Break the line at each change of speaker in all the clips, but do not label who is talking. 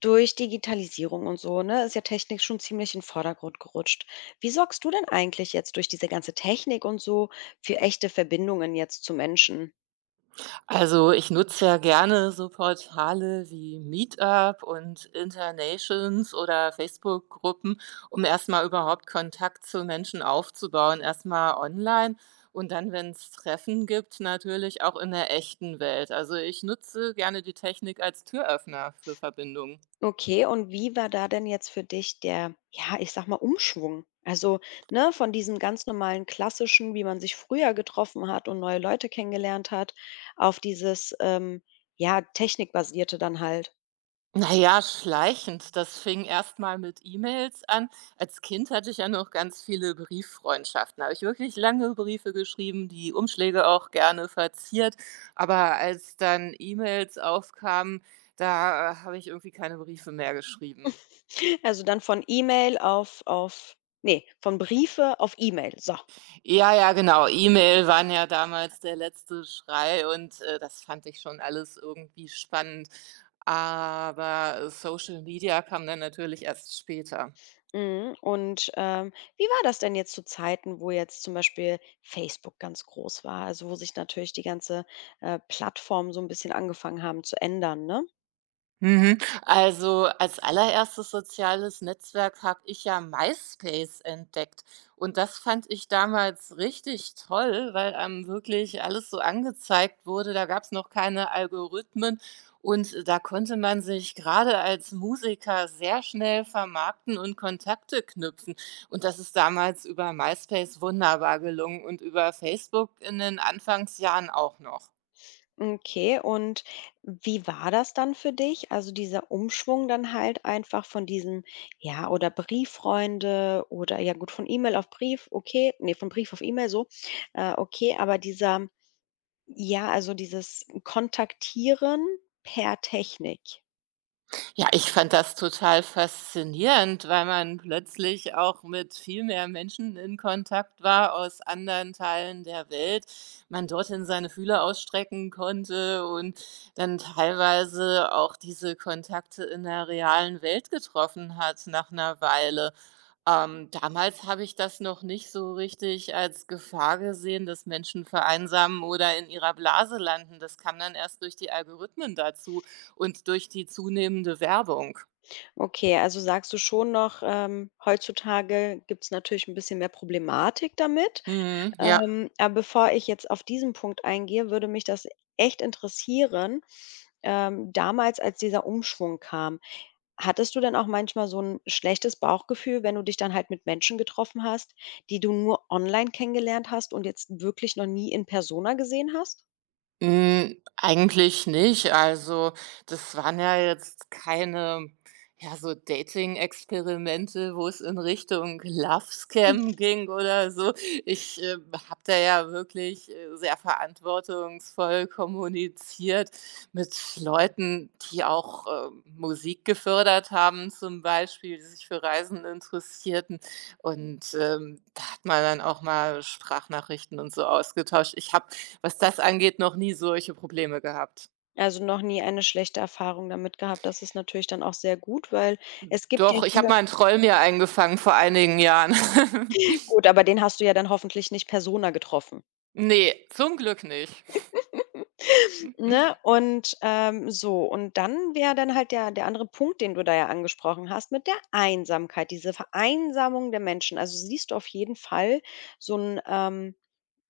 Durch Digitalisierung und so, ne, ist ja Technik schon ziemlich in den Vordergrund gerutscht. Wie sorgst du denn eigentlich jetzt durch diese ganze Technik und so für echte Verbindungen jetzt zu Menschen?
Also, ich nutze ja gerne so Portale wie Meetup und Internations oder Facebook-Gruppen, um erst mal überhaupt Kontakt zu Menschen aufzubauen, erst mal online und dann, wenn es Treffen gibt, natürlich auch in der echten Welt. Also, ich nutze gerne die Technik als Türöffner für Verbindungen.
Okay, und wie war da denn jetzt für dich der, ja, ich sag mal, Umschwung? Also, ne, von diesem ganz normalen klassischen, wie man sich früher getroffen hat und neue Leute kennengelernt hat, auf dieses, ja, technikbasierte dann halt.
Na ja, schleichend. Das fing erst mal mit E-Mails an. Als Kind hatte ich ja noch ganz viele Brieffreundschaften. Habe ich wirklich lange Briefe geschrieben, die Umschläge auch gerne verziert. Aber als dann E-Mails aufkamen, da, habe ich irgendwie keine Briefe mehr geschrieben.
Also dann von E-Mail auf, nee, von Briefe auf E-Mail. So.
Ja, ja, genau. E-Mail waren ja damals der letzte Schrei und, das fand ich schon alles irgendwie spannend. Aber Social Media kam dann natürlich erst später.
Mhm. Und, wie war das denn jetzt zu Zeiten, wo jetzt zum Beispiel Facebook ganz groß war, also, wo sich natürlich die ganze, Plattform so ein bisschen angefangen haben zu ändern, ne?
Mhm. Also als allererstes soziales Netzwerk habe ich ja MySpace entdeckt. Und das fand ich damals richtig toll, weil einem wirklich alles so angezeigt wurde. Da gab es noch keine Algorithmen und da konnte man sich gerade als Musiker sehr schnell vermarkten und Kontakte knüpfen. Und das ist damals über MySpace wunderbar gelungen und über Facebook in den Anfangsjahren auch noch.
Okay, und wie war das dann für dich? Also, dieser Umschwung dann halt einfach von diesem ja, oder Brieffreunde oder ja gut, von E-Mail auf Brief, okay ne, von Brief auf E-Mail so, okay, aber dieser ja, also, dieses Kontaktieren per Technik.
Ja, ich fand das total faszinierend, weil man plötzlich auch mit viel mehr Menschen in Kontakt war aus anderen Teilen der Welt. Man dorthin seine Fühler ausstrecken konnte und dann teilweise auch diese Kontakte in der realen Welt getroffen hat nach einer Weile. Damals habe ich das noch nicht so richtig als Gefahr gesehen, dass Menschen vereinsamen oder in ihrer Blase landen. Das kam dann erst durch die Algorithmen dazu und durch die zunehmende Werbung.
Okay, also sagst du schon noch, heutzutage gibt es natürlich ein bisschen mehr Problematik damit.
Mhm, ja.
Aber bevor ich jetzt auf diesen Punkt eingehe, würde mich das echt interessieren, damals, als dieser Umschwung kam, hattest du dann auch manchmal so ein schlechtes Bauchgefühl, wenn du dich dann halt mit Menschen getroffen hast, die du nur online kennengelernt hast und jetzt wirklich noch nie in Persona gesehen hast?
Hm, eigentlich nicht. Also, das waren ja jetzt keine, ja, so Dating-Experimente, wo es in Richtung Love
Hm.
Scam ging oder so. Ich habe da ja wirklich, sehr verantwortungsvoll kommuniziert mit Leuten, die auch, Musik gefördert haben zum Beispiel, die sich für Reisen interessierten. Und, da hat man dann auch mal Sprachnachrichten und so ausgetauscht. Ich habe, was das angeht, noch nie solche Probleme gehabt.
Also, noch nie eine schlechte Erfahrung damit gehabt. Das ist natürlich dann auch sehr gut, weil es gibt ja
Doch, ich
hier...
habe mal einen Troll mir eingefangen vor einigen Jahren.
Gut, aber den hast du ja dann hoffentlich nicht Persona getroffen.
Nee, zum Glück nicht.
Ne? Und, so und dann wäre dann halt der andere Punkt, den du da ja angesprochen hast, mit der Einsamkeit, diese Vereinsamung der Menschen. Also, siehst du auf jeden Fall so ein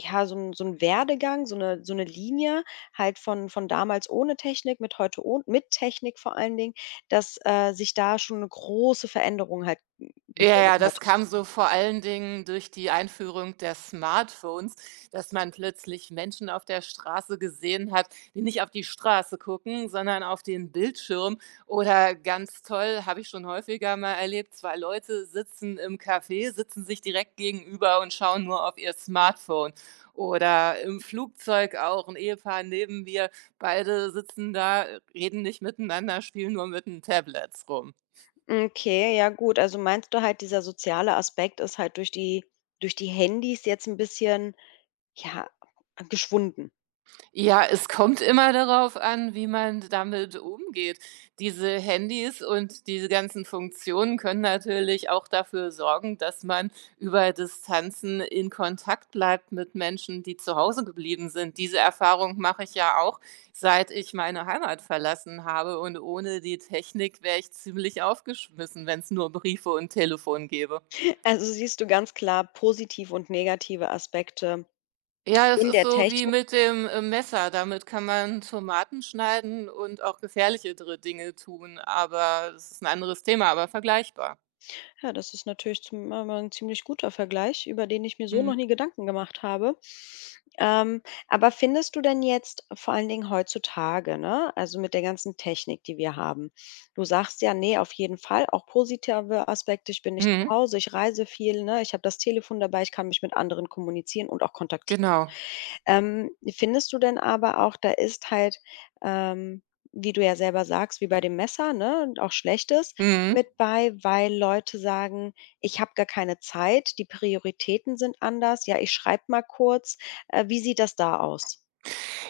ja, so ein Werdegang, so eine Linie halt von damals ohne Technik mit heute ohn mit Technik vor allen Dingen, dass, sich da schon eine große Veränderung halt, hm,
Ja,
gebildet
ja,
hat.
das kam so vor allen Dingen durch die Einführung der Smartphones, dass man plötzlich Menschen auf der Straße gesehen hat, die nicht auf die Straße gucken, sondern auf den Bildschirm. Oder ganz toll, habe ich schon häufiger mal erlebt, zwei Leute sitzen im Café, sitzen sich direkt gegenüber und schauen nur auf ihr Smartphone. Oder im Flugzeug auch ein Ehepaar neben mir, beide sitzen da, reden nicht miteinander, spielen nur mit den Tablets rum.
Okay, ja gut. Also meinst du halt, dieser soziale Aspekt ist halt durch die Handys jetzt ein bisschen, ja, geschwunden?
Ja, es kommt immer darauf an, wie man damit umgeht. Diese Handys und diese ganzen Funktionen können natürlich auch dafür sorgen, dass man über Distanzen in Kontakt bleibt mit Menschen, die zu Hause geblieben sind. Diese Erfahrung mache ich ja auch, seit ich meine Heimat verlassen habe. Und ohne die Technik wäre ich ziemlich aufgeschmissen, wenn es nur Briefe und Telefon gäbe.
Also siehst du ganz klar positive und negative Aspekte
Ja, das
in
ist
der
so wie
Technik.
mit dem Messer. Damit kann man Tomaten schneiden und auch gefährlichere Dinge tun, aber das ist ein anderes Thema, aber vergleichbar.
Ja, das ist natürlich zum mal 'n ziemlich guter Vergleich, über den ich mir so noch
Mhm.
nie Gedanken gemacht habe. Ähm, aber findest du denn jetzt vor allen Dingen heutzutage, ne, also mit der ganzen Technik, die wir haben, du sagst ja: „Nee, auf jeden Fall, auch positive Aspekte. Ich bin nicht zu
Mhm.
Hause, ich reise viel, ne? Ich habe das Telefon dabei, ich kann mich mit anderen kommunizieren und auch kontaktieren.“
Genau.
Findest du denn aber auch, da ist halt, ähm, wie du ja selber sagst, wie bei dem Messer, ne, und auch Schlechtes
Mhm.
mit bei, weil Leute sagen: „Ich habe gar keine Zeit, die Prioritäten sind anders. Ja, ich schreibe mal kurz.“ wie sieht das da aus?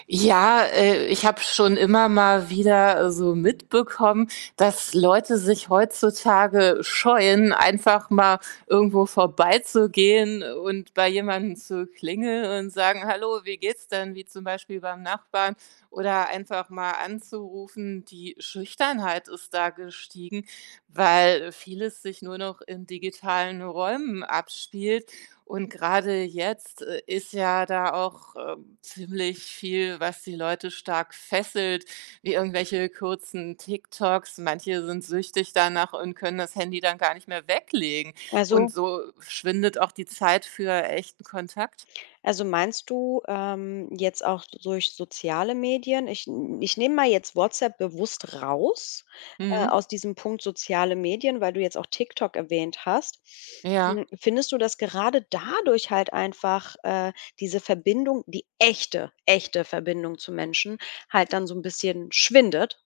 Ja, ich habe schon immer mal wieder so mitbekommen, dass Leute sich heutzutage scheuen, einfach mal irgendwo vorbeizugehen und bei jemandem zu klingeln und sagen: „Hallo, wie geht's denn?“, wie zum Beispiel beim Nachbarn oder einfach mal anzurufen. Die Schüchternheit ist da gestiegen, weil vieles sich nur noch in digitalen Räumen abspielt. Und gerade jetzt ist ja da auch ziemlich viel, was die Leute stark fesselt, wie irgendwelche kurzen TikToks. Manche sind süchtig danach und können das Handy dann gar nicht mehr weglegen.
Also
Und so schwindet auch die Zeit für echten Kontakt.
Also meinst du, jetzt auch so durch soziale Medien? Ich nehme mal jetzt WhatsApp bewusst raus,
Mhm.
aus diesem Punkt soziale Medien, weil du jetzt auch TikTok erwähnt hast.
Ja.
Hm, findest du, dass gerade dadurch halt einfach, diese Verbindung, die echte, echte Verbindung zu Menschen halt dann so ein bisschen schwindet?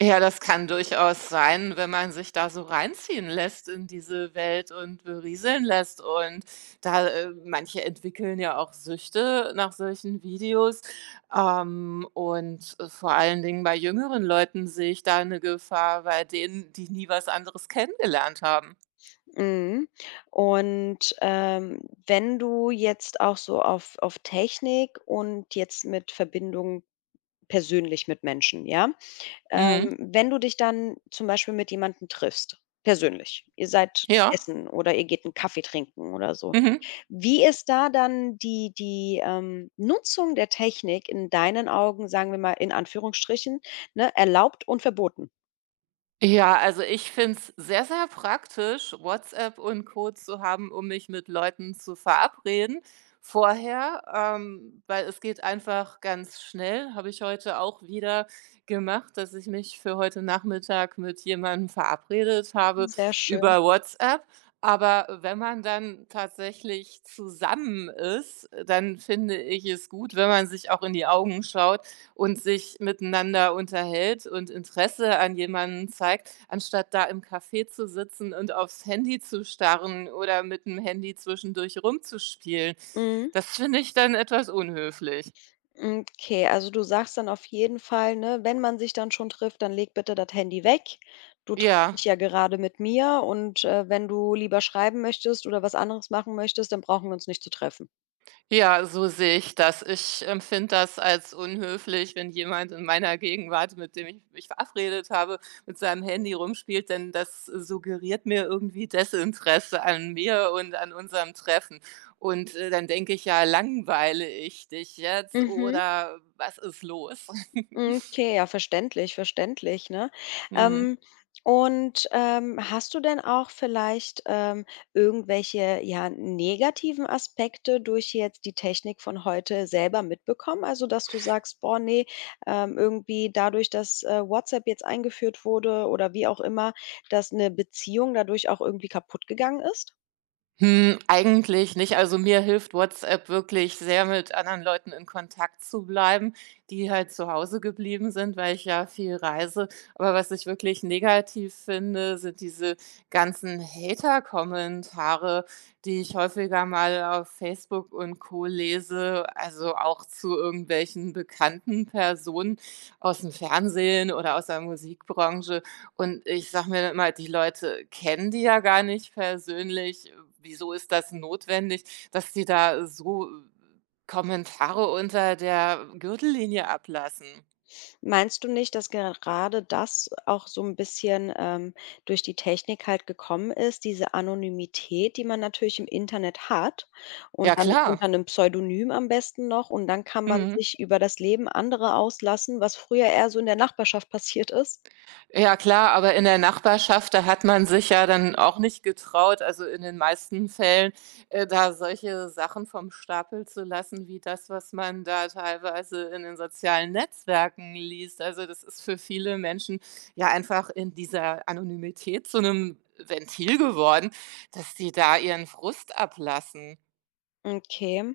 Ja, das kann durchaus sein, wenn man sich da so reinziehen lässt in diese Welt und berieseln lässt. Und da manche entwickeln ja auch Süchte nach solchen Videos. Und vor allen Dingen bei jüngeren Leuten sehe ich da eine Gefahr bei denen, die nie was anderes kennengelernt haben.
Mhm. Und, wenn du jetzt auch so auf Technik und jetzt mit Verbindung persönlich mit Menschen, ja?
Mhm.
Wenn du dich dann zum Beispiel mit jemandem triffst, persönlich, ihr seid
Ja.
essen oder ihr geht 'n Kaffee trinken oder so.
Mhm.
Wie ist da dann die Nutzung der Technik in deinen Augen, sagen wir mal in Anführungsstrichen, ne, erlaubt und verboten?
Ja, also ich finde es sehr, sehr praktisch, WhatsApp und Co. zu haben, um mich mit Leuten zu verabreden vorher, weil es geht einfach ganz schnell. Habe ich heute auch wieder gemacht, dass ich mich für heute Nachmittag mit jemandem verabredet habe
Sehr schön.
über WhatsApp. Aber wenn man dann tatsächlich zusammen ist, dann finde ich es gut, wenn man sich auch in die Augen schaut und sich miteinander unterhält und Interesse an jemanden zeigt, anstatt da im Café zu sitzen und aufs Handy zu starren oder mit dem Handy zwischendurch rumzuspielen.
Mhm.
Das finde ich dann etwas unhöflich.
Hm, okay, also du sagst dann auf jeden Fall, ne, wenn man sich dann schon trifft, dann leg bitte das Handy weg. Du triffst
Ja.
dich ja gerade mit mir und, wenn du lieber schreiben möchtest oder was anderes machen möchtest, dann brauchen wir uns nicht zu treffen.
Ja, so sehe ich das. Ich empfinde das als unhöflich, wenn jemand in meiner Gegenwart, mit dem ich mich verabredet habe, mit seinem Handy rumspielt, denn das suggeriert mir irgendwie Desinteresse an mir und an unserem Treffen. Und dann denke ich: „Ja, langweile ich dich jetzt
Mhm.
oder was ist los?“
Hm, okay, ja, verständlich, verständlich, ne?
Mhm.
Ähm, und, hast du denn auch vielleicht, irgendwelche, ja, negativen Aspekte durch jetzt die Technik von heute selber mitbekommen? Also, dass du sagst: „Boah, ne, irgendwie dadurch, dass, WhatsApp jetzt eingeführt wurde oder wie auch immer, dass eine Beziehung dadurch auch irgendwie kaputt gegangen ist?“
Hm, eigentlich nicht. Also, mir hilft WhatsApp wirklich sehr, mit anderen Leuten in Kontakt zu bleiben, die halt zu Hause geblieben sind, weil ich ja viel reise. Aber was ich wirklich negativ finde, sind diese ganzen Hater-Kommentare, die ich häufiger mal auf Facebook und Co. lese, also auch zu irgendwelchen bekannten Personen aus dem Fernsehen oder aus der Musikbranche. Und ich sage mir dann immer: „Die Leute kennen die ja gar nicht persönlich. Wieso ist das notwendig, dass die da so Kommentare unter der Gürtellinie ablassen?“
Meinst du nicht, dass gerade das auch so 'n bisschen, durch die Technik halt gekommen ist, diese Anonymität, die man natürlich im Internet hat und
Ja
dann
klar.
unter 'nem Pseudonym am besten noch und dann kann man
Mhm.
sich über das Leben anderer auslassen, was früher eher so in der Nachbarschaft passiert ist?
Ja klar, aber in der Nachbarschaft, da hat man sich ja dann auch nicht getraut, also in den meisten Fällen, da solche Sachen vom Stapel zu lassen, wie das, was man da teilweise in den sozialen Netzwerken liest. Also das ist für viele Menschen ja einfach in dieser Anonymität zu einem Ventil geworden, dass sie da ihren Frust ablassen.
Okay.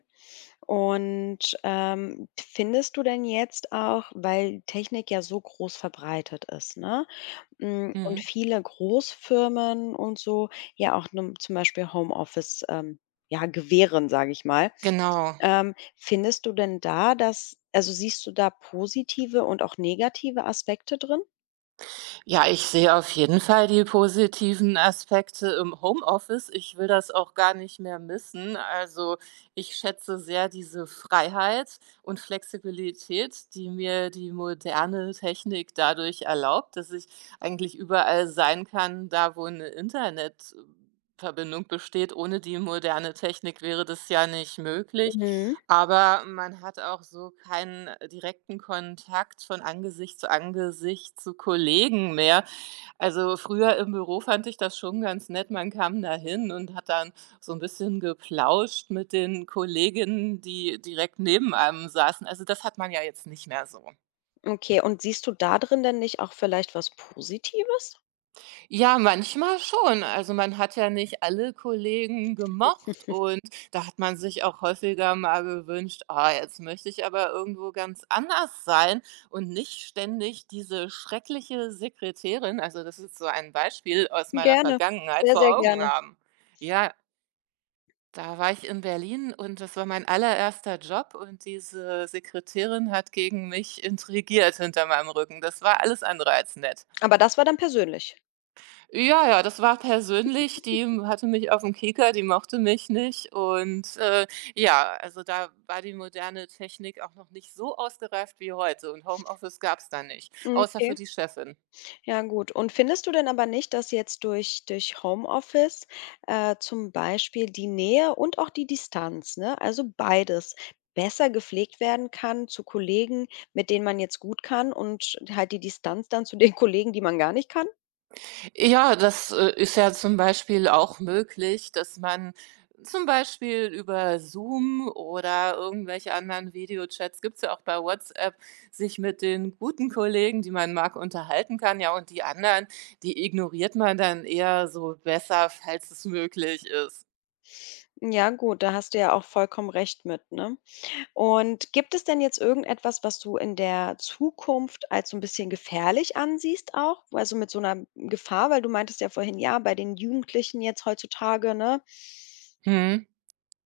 Und, findest du denn jetzt auch, weil Technik ja so groß verbreitet ist, ne? Hm, und
Mhm.
viele Großfirmen und so ja auch 'nem zum Beispiel Homeoffice, ja, gewähren, sage ich mal.
Genau.
Findest du denn da, dass also, siehst du da positive und auch negative Aspekte drin?
Ja, ich sehe auf jeden Fall die positiven Aspekte im Homeoffice. Ich will das auch gar nicht mehr missen. Also, ich schätze sehr diese Freiheit und Flexibilität, die mir die moderne Technik dadurch erlaubt, dass ich eigentlich überall sein kann, da wo eine Internetverbindung besteht. Ohne die moderne Technik wäre das ja nicht möglich.
Mhm.
Aber man hat auch so keinen direkten Kontakt von Angesicht zu Kollegen mehr. Also, früher im Büro fand ich das schon ganz nett. Man kam da hin und hat dann so ein bisschen geplauscht mit den Kolleginnen, die direkt neben einem saßen. Also, das hat man ja jetzt nicht mehr so.
Okay, und siehst du da drin denn nicht auch vielleicht was Positives?
Ja, manchmal schon. Also, man hat ja nicht alle Kollegen gemocht und da hat man sich auch häufiger mal gewünscht: „Ah, jetzt möchte ich aber irgendwo ganz anders sein und nicht ständig diese schreckliche Sekretärin“, also, das ist so ein Beispiel aus meiner
Gerne,
Vergangenheit
sehr, sehr
vor Augen
gerne.
haben. Ja, da war ich in Berlin und das war mein allererster Job und diese Sekretärin hat gegen mich intrigiert hinter meinem Rücken. Das war alles andere als nett.
Aber das war dann persönlich.
Ja, ja, das war persönlich, die hatte mich auf dem Kieker, die mochte mich nicht und ja, also, da war die moderne Technik auch noch nicht so ausgereift wie heute und Homeoffice gab es da nicht,
Hm,
außer
okay.
für die Chefin.
Ja gut. Und findest du denn aber nicht, dass jetzt durch Homeoffice, zum Beispiel die Nähe und auch die Distanz, ne, also beides, besser gepflegt werden kann zu Kollegen, mit denen man jetzt gut kann und halt die Distanz dann zu den Kollegen, die man gar nicht kann?
Ja, das ist ja zum Beispiel auch möglich, dass man zum Beispiel über Zoom oder irgendwelche anderen Videochats, gibt's ja auch bei WhatsApp, sich mit den guten Kollegen, die man mag, unterhalten kann. Ja, und die anderen, die ignoriert man dann eher so besser, falls es möglich ist.
Ja gut, da hast du ja auch vollkommen recht mit, ne? Und gibt es denn jetzt irgendetwas, was du in der Zukunft als so 'n bisschen gefährlich ansiehst auch? Also, mit so 'ner Gefahr, weil du meintest ja vorhin, ja, bei den Jugendlichen jetzt heutzutage, ne?
Mhm.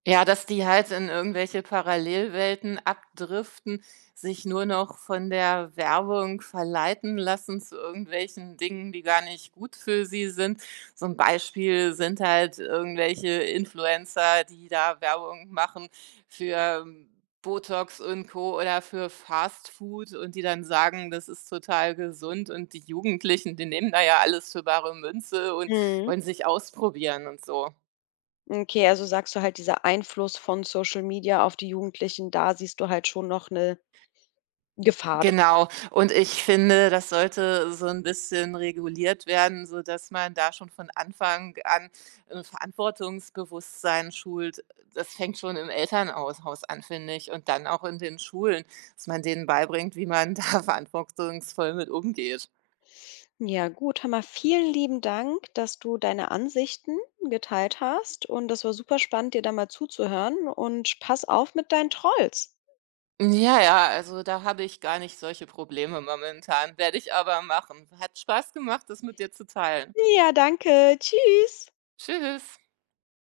Ja, dass die halt in irgendwelche Parallelwelten abdriften, sich nur noch von der Werbung verleiten lassen zu irgendwelchen Dingen, die gar nicht gut für sie sind. So ein Beispiel sind halt irgendwelche Influencer, die da Werbung machen für Botox und Co. oder für Fastfood und die dann sagen, das ist total gesund und die Jugendlichen, die nehmen da ja alles für bare Münze und
Mhm.
wollen sich ausprobieren und so.
Okay, also sagst du halt, dieser Einfluss von Social Media auf die Jugendlichen, da siehst du halt schon noch 'ne Gefahr drin.
Genau. Und ich finde, das sollte so 'n bisschen reguliert werden, sodass man da schon von Anfang an 'n Verantwortungsbewusstsein schult. Das fängt schon im Elternhaus Haus an, finde ich, und dann auch in den Schulen, dass man denen beibringt, wie man da verantwortungsvoll mit umgeht.
Ja gut, hör mal, vielen lieben Dank, dass du deine Ansichten geteilt hast und das war super spannend, dir da mal zuzuhören und pass auf mit deinen Trolls.
Ja, ja, also da habe ich gar nicht solche Probleme momentan, werde ich aber machen. Hat Spaß gemacht, das mit dir zu teilen.
Ja, danke. Tschüss.
Tschüss.